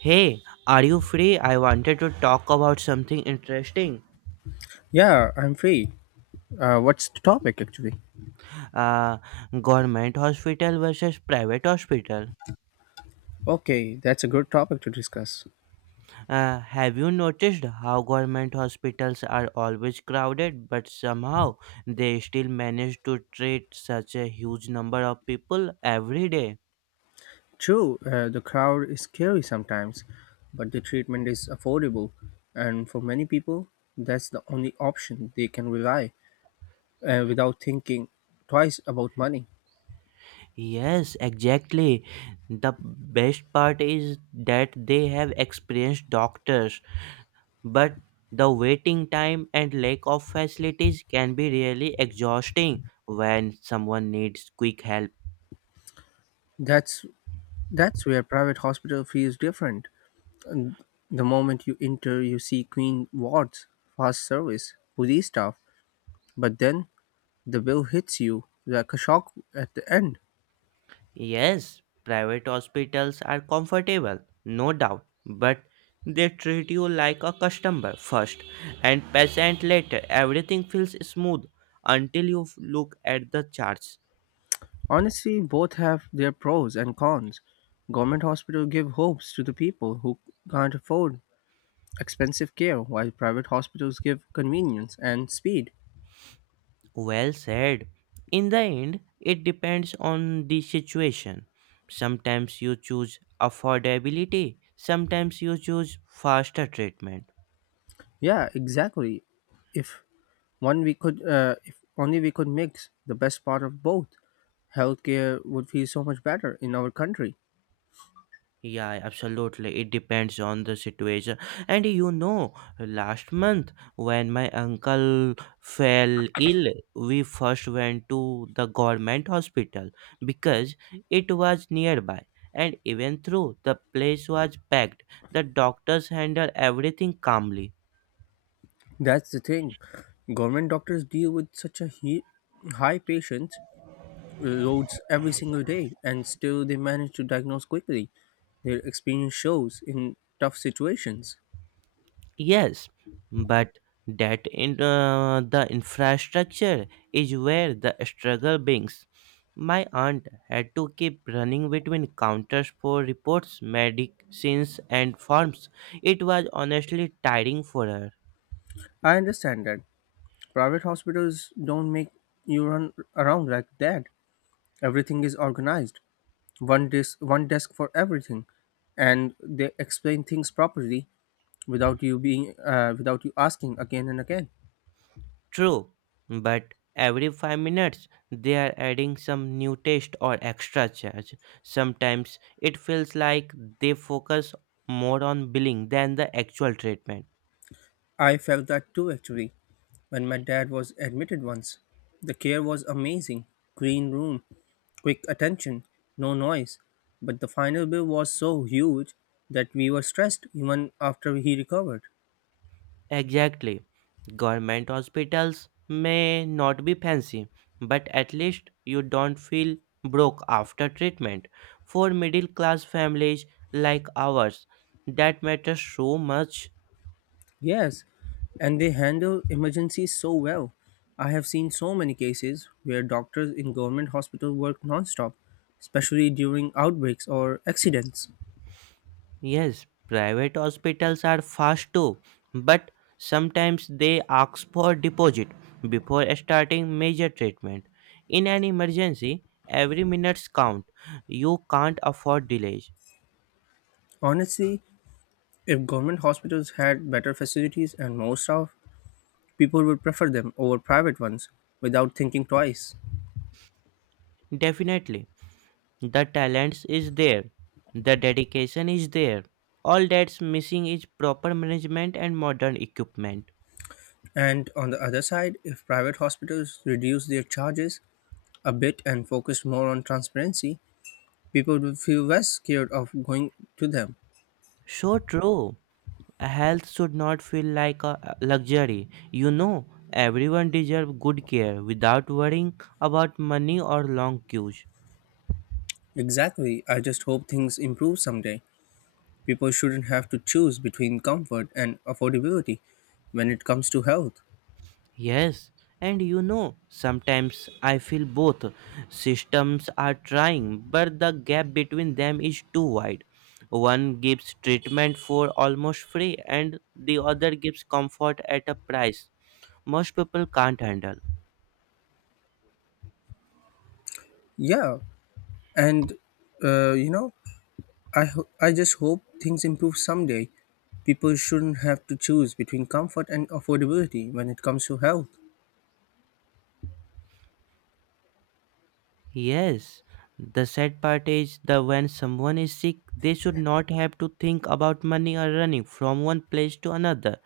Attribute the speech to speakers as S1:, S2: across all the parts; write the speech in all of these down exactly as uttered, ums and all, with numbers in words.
S1: Hey, are you free? I wanted to talk about something interesting.
S2: Yeah, I'm free. Uh, what's the topic actually?
S1: Uh, Government hospital versus private hospital.
S2: Okay, that's a good topic to discuss.
S1: Uh, have you noticed how government hospitals are always crowded, but somehow they still manage to treat such a huge number of people every day?
S2: True, uh, the crowd is scary sometimes, but the treatment is affordable, and for many people, that's the only option they can rely uh, without thinking twice about money.
S1: Yes, exactly. The best part is that they have experienced doctors but the waiting time and lack of facilities can be really exhausting when someone needs quick help.
S2: That's that's where private hospital feels different. The moment you enter, you see clean wards, fast service, police staff, but then the bill hits you like a shock at the end.
S1: Yes, private hospitals are comfortable, no doubt, but they treat you like a customer first and patient later. Everything feels smooth until you look at the charts.
S2: Honestly, both have their pros and cons. Government hospitals give hopes to the people who can't afford expensive care, while private hospitals give convenience and speed.
S1: Well said. In the end, it depends on the situation. Sometimes you choose affordability, sometimes you choose faster treatment.
S2: Yeah, exactly. If one we could, uh, if only we could mix the best part of both, healthcare would feel so much better in our country.
S1: Yeah, absolutely. It depends on the situation. And you know, last month when my uncle fell ill, we first went to the government hospital because it was nearby. And even though the place was packed, the doctors handled everything calmly.
S2: That's the thing. Government doctors deal with such a he- high patients roads every single day, and still they manage to diagnose quickly. Their experience shows in tough situations.
S1: Yes, but that in uh, the infrastructure is where the struggle begins. My aunt had to keep running between counters for reports, medicines, and forms. It was honestly tiring for her.
S2: I understand that private hospitals don't make you run around like that. Everything is organized, one desk, one desk for everything, and they explain things properly without you being uh, without you asking again and again.
S1: True, but every five minutes they are adding some new test or extra charge. Sometimes it feels like they focus more on billing than the actual treatment.
S2: I felt that too actually. When my dad was admitted once, the care was amazing. Clean room, quick attention, no noise. But the final bill was so huge that we were stressed even after he recovered.
S1: Exactly. Government hospitals may not be fancy, but at least you don't feel broke after treatment. For middle class families like ours, that matters so much.
S2: Yes, and they handle emergencies so well. I have seen so many cases where doctors in government hospital work nonstop, especially during outbreaks or accidents.
S1: Yes, private hospitals are fast too, but sometimes they ask for deposit before starting major treatment. In an emergency, every minutes count. You can't afford delays.
S2: Honestly, if government hospitals had better facilities and more staff, people would prefer them over private ones without thinking twice.
S1: Definitely. The talents is there, the dedication is there. All that's missing is proper management and modern equipment.
S2: And on the other side, if private hospitals reduce their charges a bit and focus more on transparency, people would feel less scared of going to them.
S1: So true. Health should not feel like a luxury. You know, everyone deserves good care without worrying about money or long queues.
S2: Exactly, I just hope things improve someday. People shouldn't have to choose between comfort and affordability when it comes to health.
S1: Yes, and you know, sometimes I feel both systems are trying, but the gap between them is too wide. One gives treatment for almost free, and the other gives comfort at a price most people can't handle.
S2: Yeah, and uh, you know, I, ho- I just hope things improve someday. People shouldn't have to choose between comfort and affordability when it comes to health.
S1: Yes, the sad part is that when someone is sick, they should not have to think about money or running from one place to another.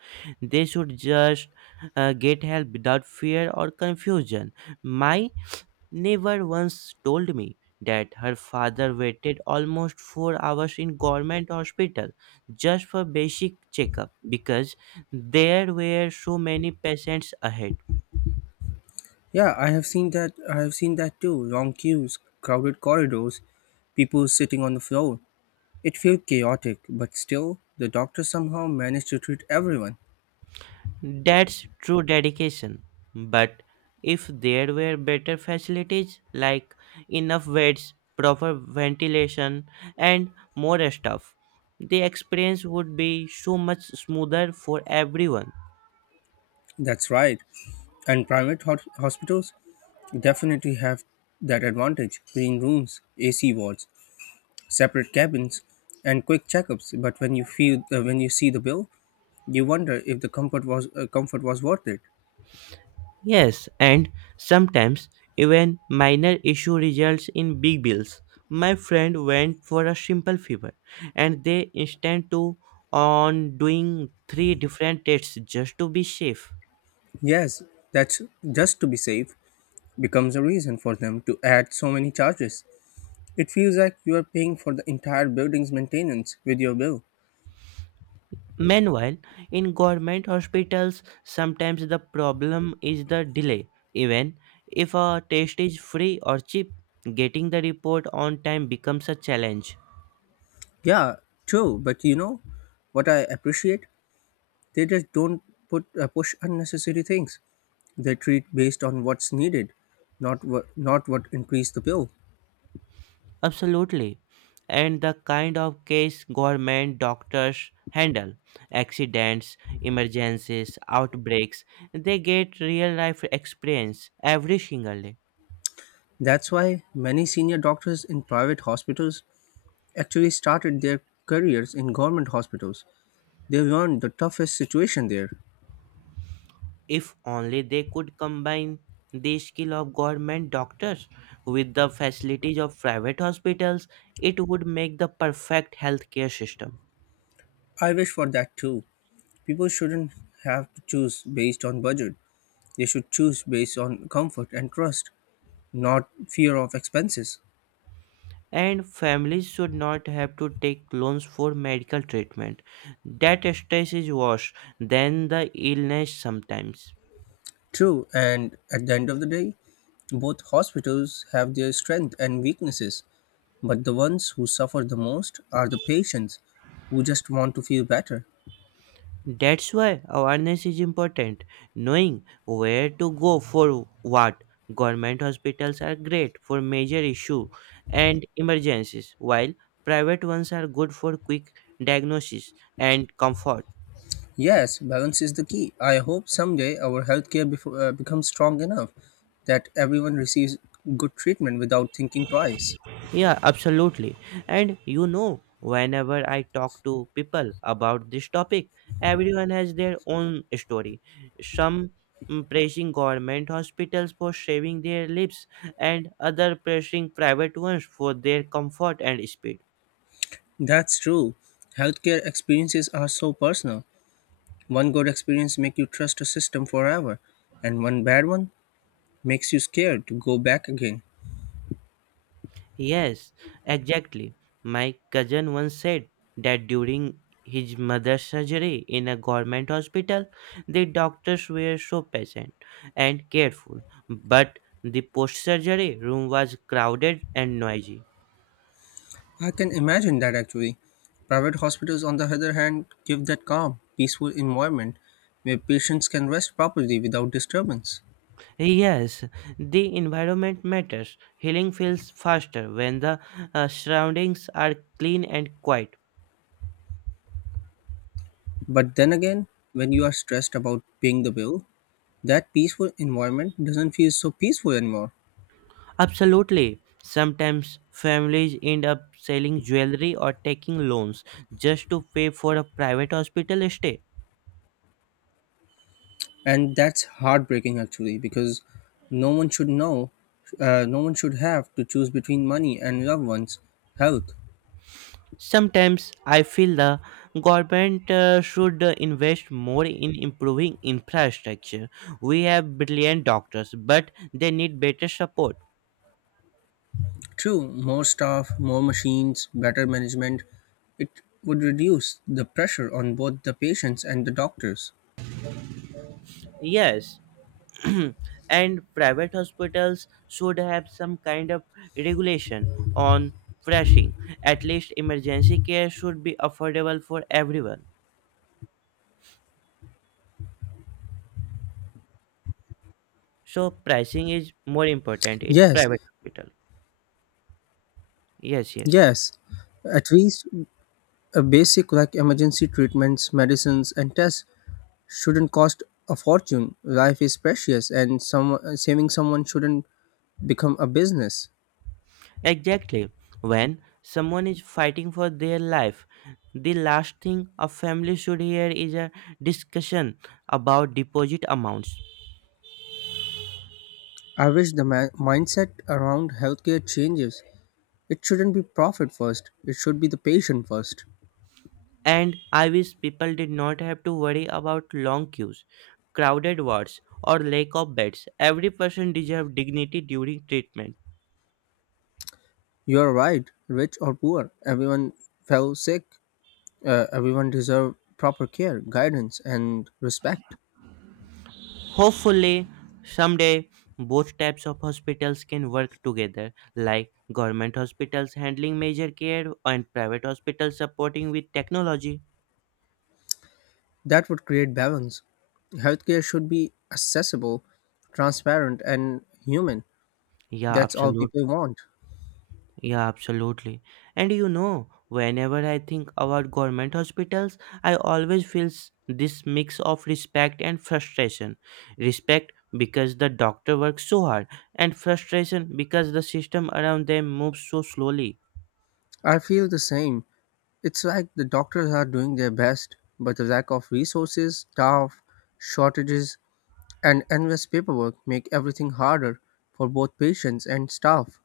S1: They should just uh, get help without fear or confusion. My never once told me that her father waited almost four hours in government hospital just for basic checkup because there were so many patients ahead.
S2: Yeah, I have seen that I have seen that too. Long queues, crowded corridors, people sitting on the floor. It felt chaotic, but still the doctor somehow managed to treat everyone.
S1: That's true dedication, but if there were better facilities like enough beds, proper ventilation, and more stuff, the experience would be so much smoother for everyone.
S2: That's right. And private hos- hospitals definitely have that advantage. Clean rooms, A C wards, separate cabins, and quick checkups. But when you feel uh, when you see the bill, you wonder if the comfort was uh, comfort was worth it.
S1: Yes, and sometimes even minor issue results in big bills. My friend went for a simple fever and they insisted to on doing three different tests just to be safe.
S2: Yes, that's just to be safe becomes a reason for them to add so many charges. It feels like you are paying for the entire building's maintenance with your bill.
S1: Meanwhile, in government hospitals, sometimes the problem is the delay. Even if a test is free or cheap, getting the report on time becomes a challenge.
S2: Yeah, true, but you know what I appreciate? They just don't put uh, push unnecessary things. They treat based on what's needed, not what not what increase the bill.
S1: Absolutely. And the kind of case government doctors handle, accidents, emergencies, outbreaks, they get real life experience every single day.
S2: That's why many senior doctors in private hospitals actually started their careers in government hospitals. They weren't the toughest situation there.
S1: If only they could combine the skill of government doctors with the facilities of private hospitals, it would make the perfect healthcare system.
S2: I wish for that too. People shouldn't have to choose based on budget. They should choose based on comfort and trust, not fear of expenses.
S1: And families should not have to take loans for medical treatment. That stress is worse than the illness sometimes.
S2: True, and at the end of the day, both hospitals have their strengths and weaknesses, but the ones who suffer the most are the patients who just want to feel better.
S1: That's why awareness is important. Knowing where to go for what. Government hospitals are great for major issues and emergencies, while private ones are good for quick diagnosis and comfort.
S2: Yes, balance is the key. I hope someday our healthcare befo- uh, becomes strong enough that everyone receives good treatment without thinking twice.
S1: Yeah, absolutely. And you know, whenever I talk to people about this topic, everyone has their own story. Some mm, praising government hospitals for saving their lives, and other praising private ones for their comfort and speed.
S2: That's true. Healthcare experiences are so personal. One good experience makes you trust a system forever, and one bad one makes you scared to go back again.
S1: Yes, exactly. My cousin once said that during his mother's surgery in a government hospital, the doctors were so patient and careful, but the post surgery room was crowded and noisy.
S2: I can imagine that actually. Private hospitals, on the other hand, give that calm, peaceful environment where patients can rest properly without disturbance.
S1: Yes, the environment matters. Healing feels faster when the uh, surroundings are clean and quiet.
S2: But then again, when you are stressed about paying the bill, that peaceful environment doesn't feel so peaceful anymore.
S1: Absolutely. Sometimes families end up selling jewelry or taking loans just to pay for a private hospital stay.
S2: And that's heartbreaking actually because no one should know, uh, no one should have to choose between money and loved ones' health.
S1: Sometimes I feel the government uh, should uh, invest more in improving infrastructure. We have brilliant doctors, but they need better support.
S2: True, more staff, more machines, better management, it would reduce the pressure on both the patients and the doctors.
S1: Yes, and private hospitals should have some kind of regulation on pricing. At least emergency care should be affordable for everyone. So pricing is more important in
S2: Yes,
S1: private hospital. Yes, yes.
S2: yes. At least uh, basic like emergency treatments, medicines, and tests shouldn't cost a fortune. Life is precious, and some, saving someone shouldn't become a business.
S1: Exactly. When someone is fighting for their life, the last thing a family should hear is a discussion about deposit amounts.
S2: I wish the ma- mindset around healthcare changes. It shouldn't be profit first, it should be the patient first.
S1: And I wish people did not have to worry about long queues, crowded wards, or lack of beds. Every person deserves dignity during treatment.
S2: You're right, rich or poor, everyone fell sick. Uh, everyone deserve proper care, guidance, and respect.
S1: Hopefully, someday both types of hospitals can work together, like government hospitals handling major care and private hospitals supporting with technology.
S2: That would create balance. Healthcare should be accessible, transparent, and human.
S1: Yeah,
S2: That's all
S1: absolutely.
S2: people want.
S1: Yeah, absolutely. And you know, whenever I think about government hospitals, I always feel s- this mix of respect and frustration. Respect because the doctor works so hard, and frustration because the system around them moves so slowly.
S2: I feel the same. It's like the doctors are doing their best, but the lack of resources, staff, shortages, and endless paperwork make everything harder for both patients and staff.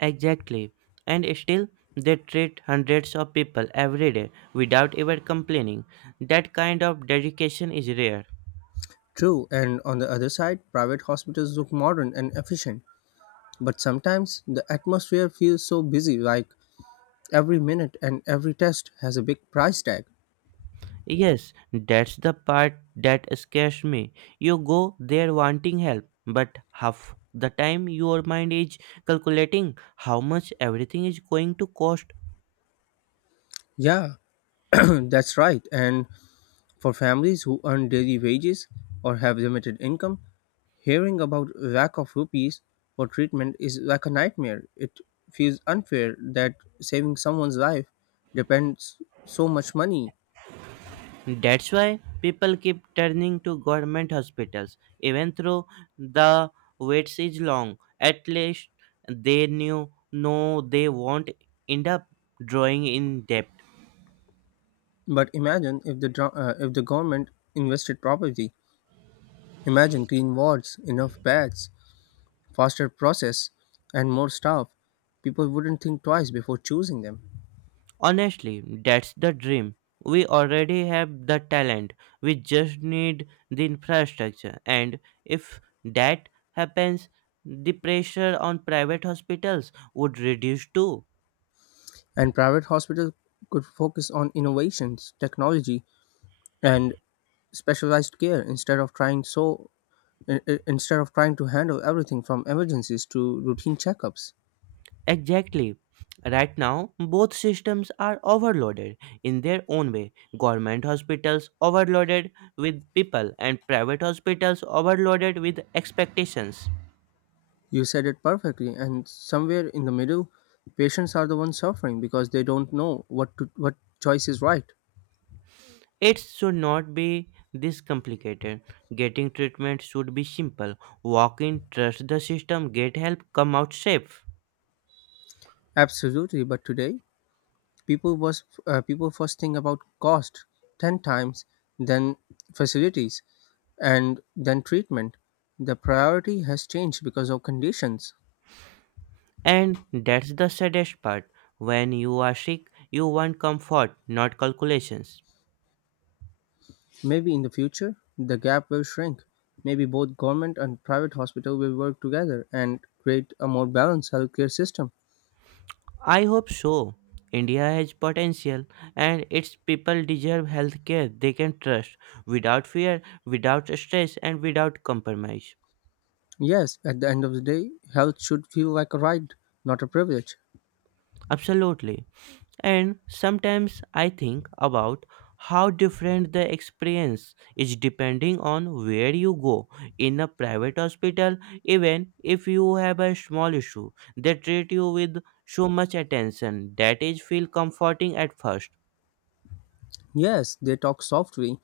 S1: Exactly. And still, they treat hundreds of people every day without ever complaining. That kind of dedication is rare.
S2: True, and on the other side, private hospitals look modern and efficient, but sometimes the atmosphere feels so busy like every minute and every test has a big price tag.
S1: Yes, that's the part that scares me. You go there wanting help, but half the time your mind is calculating how much everything is going to cost.
S2: Yeah, that's right, and for families who earn daily wages or have limited income, hearing about lack of rupees for treatment is like a nightmare. It feels unfair that saving someone's life depends so much money.
S1: That's why people keep turning to government hospitals, even though the wait is long. At least they knew no, they won't end up drawing in debt.
S2: But imagine if the dro- uh, if the government invested properly. Imagine clean wards, enough beds, faster process, and more staff. People wouldn't think twice before choosing them.
S1: Honestly, that's the dream. We already have the talent. We just need the infrastructure. And if that happens, the pressure on private hospitals would reduce too.
S2: And private hospitals could focus on innovations, technology, and specialized care instead of trying so i- i- instead of trying to handle everything from emergencies to routine checkups.
S1: Exactly. Right now, both systems are overloaded in their own way. Government hospitals overloaded with people, and private hospitals overloaded with expectations.
S2: You said it perfectly, and somewhere in the middle, patients are the ones suffering because they don't know what to, what choice is right.
S1: It should not be this complicated. Getting treatment should be simple. Walk in, trust the system, get help, come out safe.
S2: Absolutely, but today people was uh, people first think about cost ten times, then facilities, and then treatment. The priority has changed because of conditions.
S1: And that's the saddest part. When you are sick, you want comfort, not calculations.
S2: Maybe in the future, the gap will shrink. Maybe both government and private hospital will work together and create a more balanced healthcare system.
S1: I hope so. India has potential and its people deserve healthcare they can trust without fear, without stress, and without compromise.
S2: Yes, at the end of the day, health should feel like a right, not a privilege.
S1: Absolutely. And sometimes I think about how different the experience is depending on where you go. In a private hospital, even if you have a small issue, they treat you with so much attention that is feel comforting at first.
S2: Yes, they talk softly,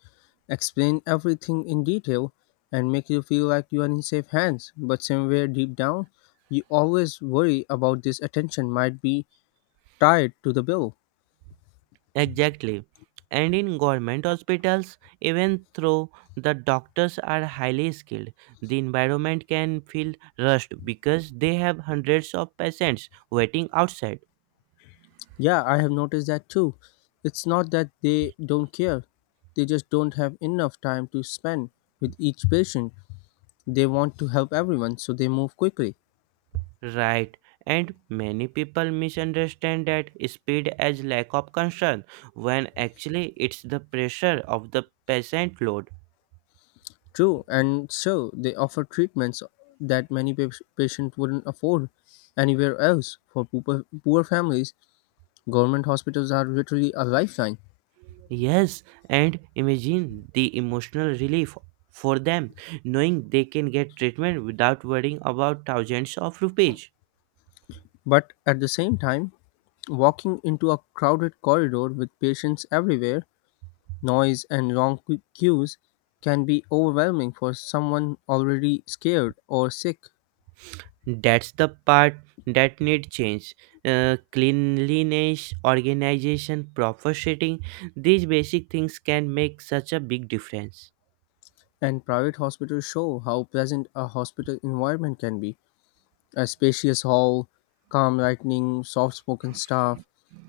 S2: explain everything in detail, and make you feel like you are in safe hands. But somewhere deep down, you always worry about this attention might be tied to the bill.
S1: Exactly. And in government hospitals, even though the doctors are highly skilled, the environment can feel rushed because they have hundreds of patients waiting outside.
S2: Yeah, I have noticed that too. It's not that they don't care, they just don't have enough time to spend with each patient. They want to help everyone, so they move quickly.
S1: Right. And many people misunderstand that speed as lack of concern when actually it's the pressure of the patient load.
S2: True, and so they offer treatments that many pa- patients wouldn't afford anywhere else. For poor, poor families, government hospitals are literally a lifeline.
S1: Yes, and imagine the emotional relief for them knowing they can get treatment without worrying about thousands of rupees.
S2: But at the same time, walking into a crowded corridor with patients everywhere, noise and wrong cu- cues can be overwhelming for someone already scared or sick,
S1: That's the part that need change. Uh, cleanliness, organization, proper seating, these basic things can make such a big difference.
S2: and private hospitals show how pleasant a hospital environment can be. A spacious hall, calm lighting, soft spoken staff.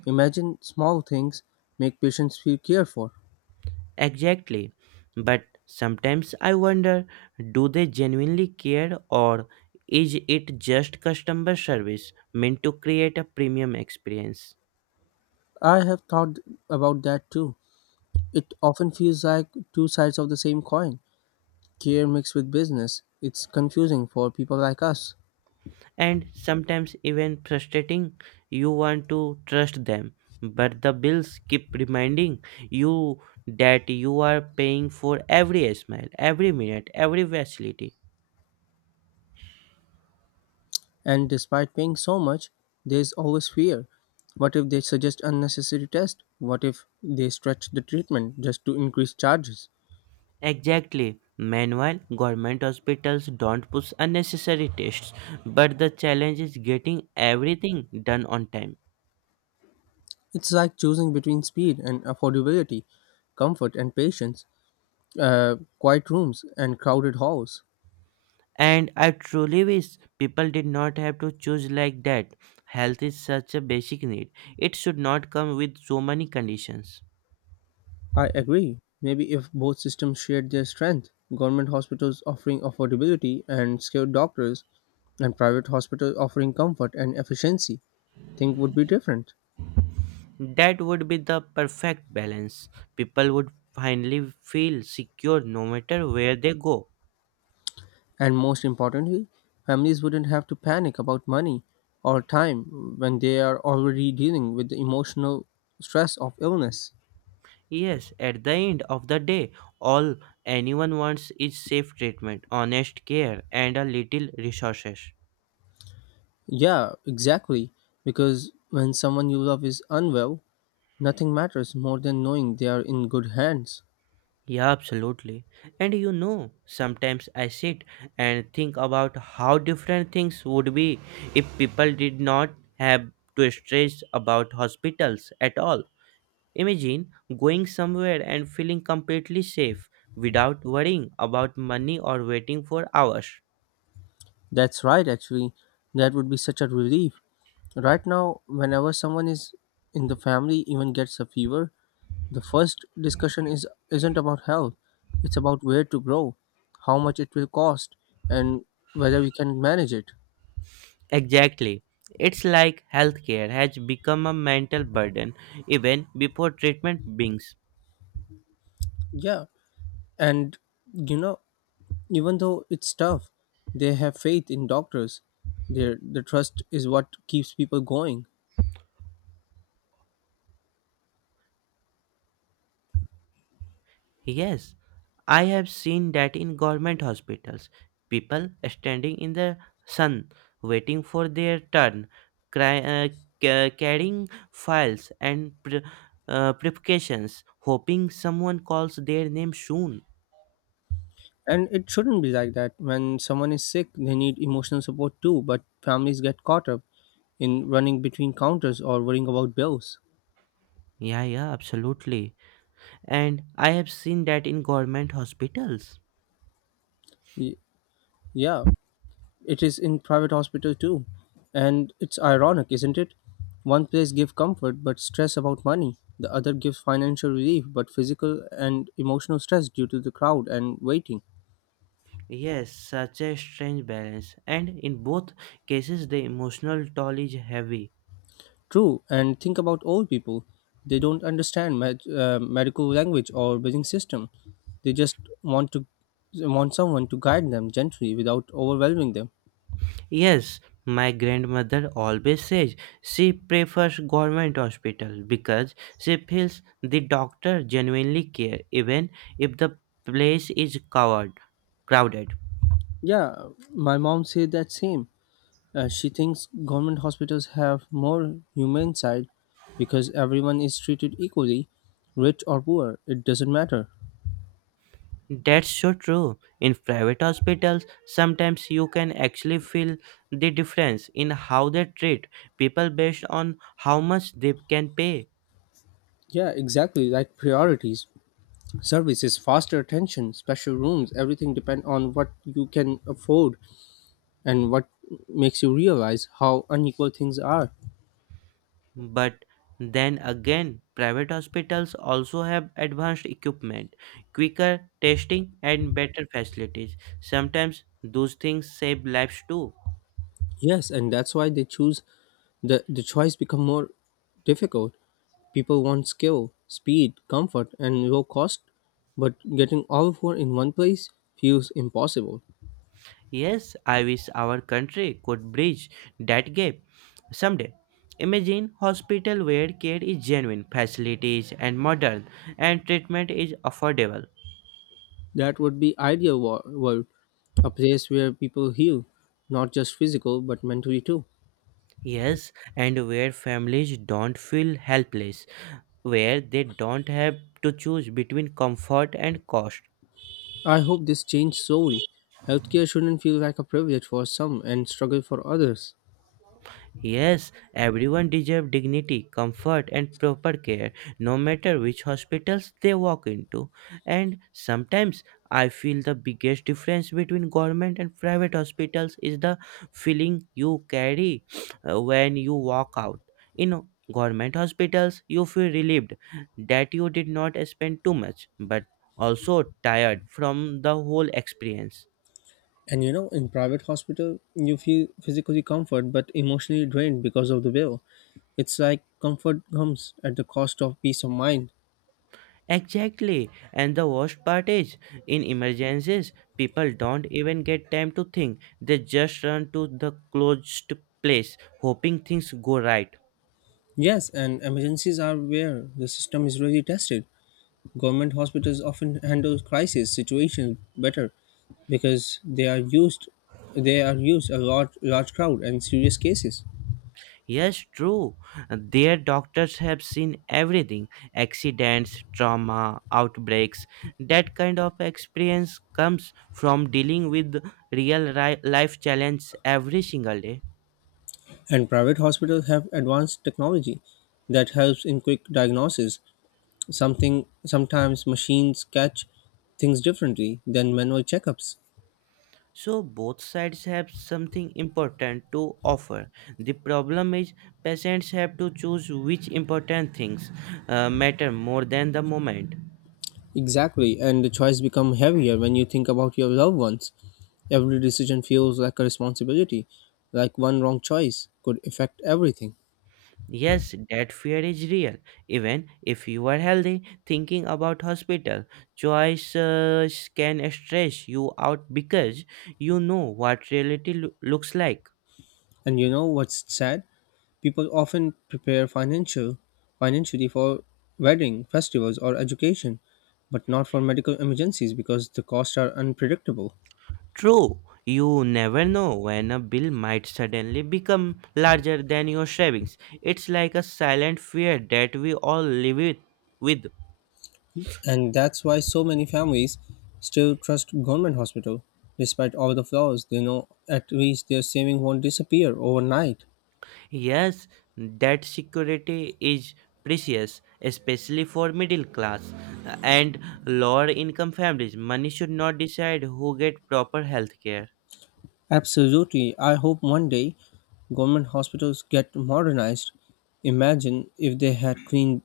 S2: Imagine small things make patients feel cared for.
S1: Exactly. But sometimes I wonder, do they genuinely care or is it just customer service meant to create a premium experience?
S2: I have thought about that too. It often feels like two sides of the same coin. Care mixed with business. It's confusing for people like us.
S1: And sometimes even frustrating. You want to trust them, but the bills keep reminding you that you are paying for every smile, every minute, every facility.
S2: And despite paying so much, there is always fear. What if they suggest unnecessary tests? What if they stretch the treatment just to increase charges?
S1: Exactly. Meanwhile, government hospitals don't push unnecessary tests, but the challenge is getting everything done on time.
S2: It's like choosing between speed and affordability, comfort and patience, uh, quiet rooms and crowded halls.
S1: And I truly wish people did not have to choose like that. Health is such a basic need, it should not come with so many conditions.
S2: I agree. Maybe if both systems shared their strength, government hospitals offering affordability and skilled doctors, and private hospitals offering comfort and efficiency, things would be different.
S1: That would be the perfect balance. People would finally feel secure no matter where they go.
S2: And most importantly, families wouldn't have to panic about money or time when they are already dealing with the emotional stress of illness.
S1: Yes, at the end of the day, all anyone wants is safe treatment, honest care, and a little resources.
S2: Yeah, exactly. Because when someone you love is unwell, nothing matters more than knowing they are in good hands.
S1: Yeah, absolutely. And you know, sometimes I sit and think about how different things would be if people did not have to stress about hospitals at all. Imagine going somewhere and feeling completely safe without worrying about money or waiting for hours.
S2: That's right, actually. That would be such a relief. Right now, whenever someone is in the family even gets a fever, the first discussion is isn't about health. It's about where to grow, how much it will cost, and whether we can manage it.
S1: Exactly. It's like healthcare has become a mental burden even before treatment begins.
S2: Yeah, and you know, even though it's tough, they have faith in doctors. Their the trust is what keeps people going.
S1: Yes, I have seen that in government hospitals. People standing in the sun waiting for their turn, cry, uh, ca- carrying files and pre- uh, preparations, hoping someone calls their name soon.
S2: And it shouldn't be like that. When someone is sick, they need emotional support too, but families get caught up in running between counters or worrying about bills.
S1: Yeah, yeah, absolutely. And I have seen that in government hospitals.
S2: Y- yeah, it is in private hospital too. And it's ironic, isn't it? One place gives comfort but stress about money. The other gives financial relief but physical and emotional stress due to the crowd and waiting.
S1: Yes, such a strange balance. And in both cases, the emotional toll is heavy.
S2: True, and think about old people. They don't understand med- uh, medical language or billing system. They just want to want someone to guide them gently without overwhelming them.
S1: Yes, my grandmother always says she prefers government hospital because she feels the doctor genuinely care even if the place is covered, crowded.
S2: Yeah, my mom said that same. Uh, she thinks government hospitals have more humane side because everyone is treated equally, rich or poor, it doesn't matter.
S1: That's so true. In private hospitals, sometimes you can actually feel the difference in how they treat people based on how much they can pay.
S2: Yeah, exactly, like priorities, services, faster attention, special rooms, everything depend on what you can afford and what makes you realize how unequal things are.
S1: But then again, private hospitals also have advanced equipment, quicker testing, and better facilities. Sometimes those things save lives too.
S2: Yes, and that's why they choose the the choice become more difficult. People want skill, speed, comfort, and low cost, but getting all four in one place feels impossible.
S1: Yes, I wish our country could bridge that gap someday. Imagine hospital where care is genuine, facilities and modern, and treatment is affordable.
S2: That would be ideal wo- world, a place where people heal, not just physical but mentally too.
S1: Yes, and where families don't feel helpless, where they don't have to choose between comfort and cost.
S2: I hope this change slowly. Healthcare shouldn't feel like a privilege for some and struggle for others.
S1: Yes, everyone deserves dignity, comfort, and proper care, no matter which hospitals they walk into. And sometimes I feel the biggest difference between government and private hospitals is the feeling you carry uh, when you walk out. In government hospitals, you feel relieved that you did not spend too much, but also tired from the whole experience.
S2: And you know, in private hospital, you feel physically comfort but emotionally drained because of the bill. It's like comfort comes at the cost of peace of mind.
S1: Exactly. And the worst part is, in emergencies, people don't even get time to think. They just run to the closest place, hoping things go right.
S2: Yes, and emergencies are where the system is really tested. Government hospitals often handle crisis situations better because they are used they are used a large large crowd and serious cases.
S1: Yes, true. Their doctors have seen everything, accidents, trauma, outbreaks. That kind of experience comes from dealing with real ri- life challenges every single day.
S2: And private hospitals have advanced technology that helps in quick diagnosis. Something Sometimes machines catch things differently than manual checkups.
S1: So both sides have something important to offer. The problem is patients have to choose which important things uh, matter more than the moment.
S2: Exactly, and the choice become heavier when you think about your loved ones. Every decision feels like a responsibility, like one wrong choice could affect everything.
S1: Yes, that fear is real. Even if you are healthy, thinking about hospital choices can stress you out because you know what reality loo- looks like.
S2: And you know what's sad? People often prepare financial financially for wedding, festivals or education, but not for medical emergencies because the costs are unpredictable.
S1: True, you never know when a bill might suddenly become larger than your savings. It's like a silent fear that we all live it with.
S2: And that's why so many families still trust government hospital. Despite all the flaws, they know at least their saving won't disappear overnight.
S1: Yes, that security is precious, especially for middle class and lower income families. Money should not decide who get proper health care.
S2: Absolutely. I hope one day government hospitals get modernized. Imagine if they had clean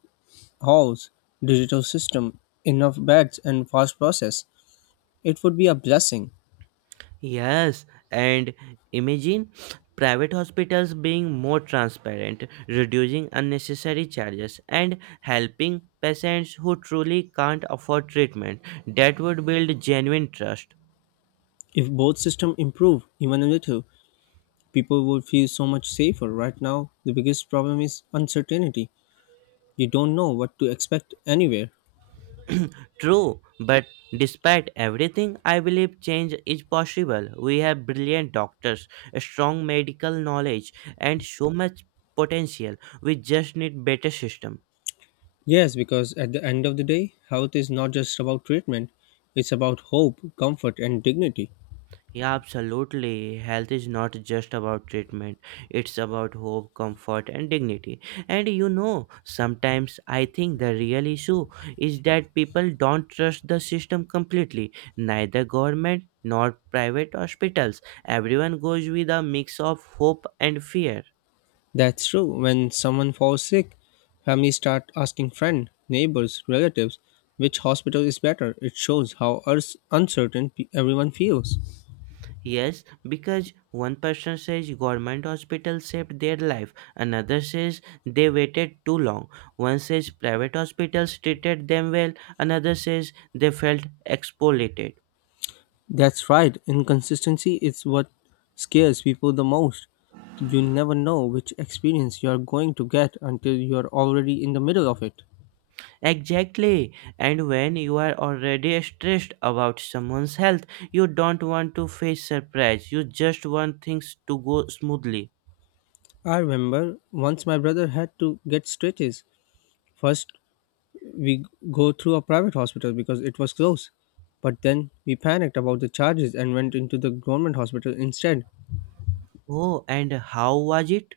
S2: halls, digital system, enough beds and fast process. It would be a blessing.
S1: Yes, and imagine private hospitals being more transparent, reducing unnecessary charges, and helping patients who truly can't afford treatment. That would build genuine trust.
S2: If both system improve even a little, people would feel so much safer. Right now, the biggest problem is uncertainty. You don't know what to expect anywhere.
S1: True, but despite everything, I believe change is possible. We have brilliant doctors, a strong medical knowledge, and so much potential. We just need better system.
S2: Yes, because at the end of the day, health is not just about treatment, it's about hope, comfort, and dignity.
S1: Yeah, absolutely. Health is not just about treatment, it's about hope, comfort, and dignity. And you know, sometimes I think the real issue is that people don't trust the system completely, neither government nor private hospitals. Everyone goes with a mix of hope and fear.
S2: That's true. When someone falls sick, families start asking friends, neighbors, relatives, which hospital is better. It shows how urs- uncertain pe- everyone feels.
S1: Yes, because one person says government hospital saved their life, another says they waited too long. One says private hospitals treated them well, another says they felt exploited.
S2: That's right. Inconsistency is what scares people the most. You never know which experience you are going to get until you are already in the middle of it.
S1: Exactly. And when you are already stressed about someone's health, you don't want to face surprise. You just want things to go smoothly.
S2: I remember once my brother had to get stretches. First, we go through a private hospital because it was close. But then we panicked about the charges and went into the government hospital instead.
S1: Oh, and how was it?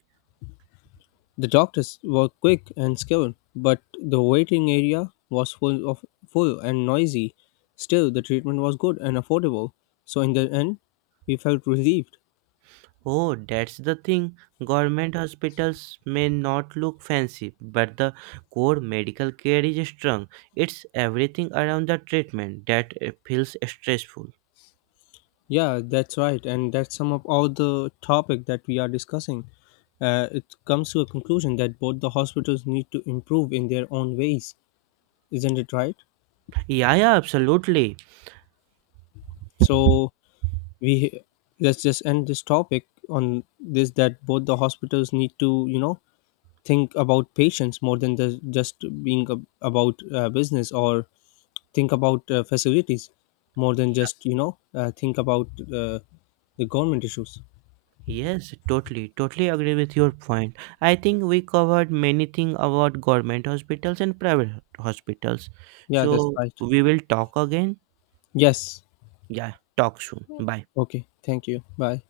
S2: The doctors were quick and skilled, but the waiting area was full of full and noisy. Still, the treatment was good and affordable. So in the end, we felt relieved.
S1: Oh, that's the thing. Government hospitals may not look fancy, but the core medical care is strong. It's everything around the treatment that uh, feels stressful.
S2: Yeah, that's right, and that's sum up all the topic that we are discussing. Uh, it comes to a conclusion that both the hospitals need to improve in their own ways, isn't it right?
S1: Yeah, yeah, absolutely.
S2: So we let's just end this topic on this that both the hospitals need to you know think about patients more than the, just being ab- about uh, business or think about uh, facilities more than just you know uh, think about uh, the government issues.
S1: Yes, totally, totally agree with your point. I think we covered many things about government hospitals and private hospitals.
S2: Yeah, that's
S1: So
S2: right.
S1: we will talk again.
S2: Yes.
S1: Yeah, talk soon. Bye.
S2: Okay, thank you. Bye.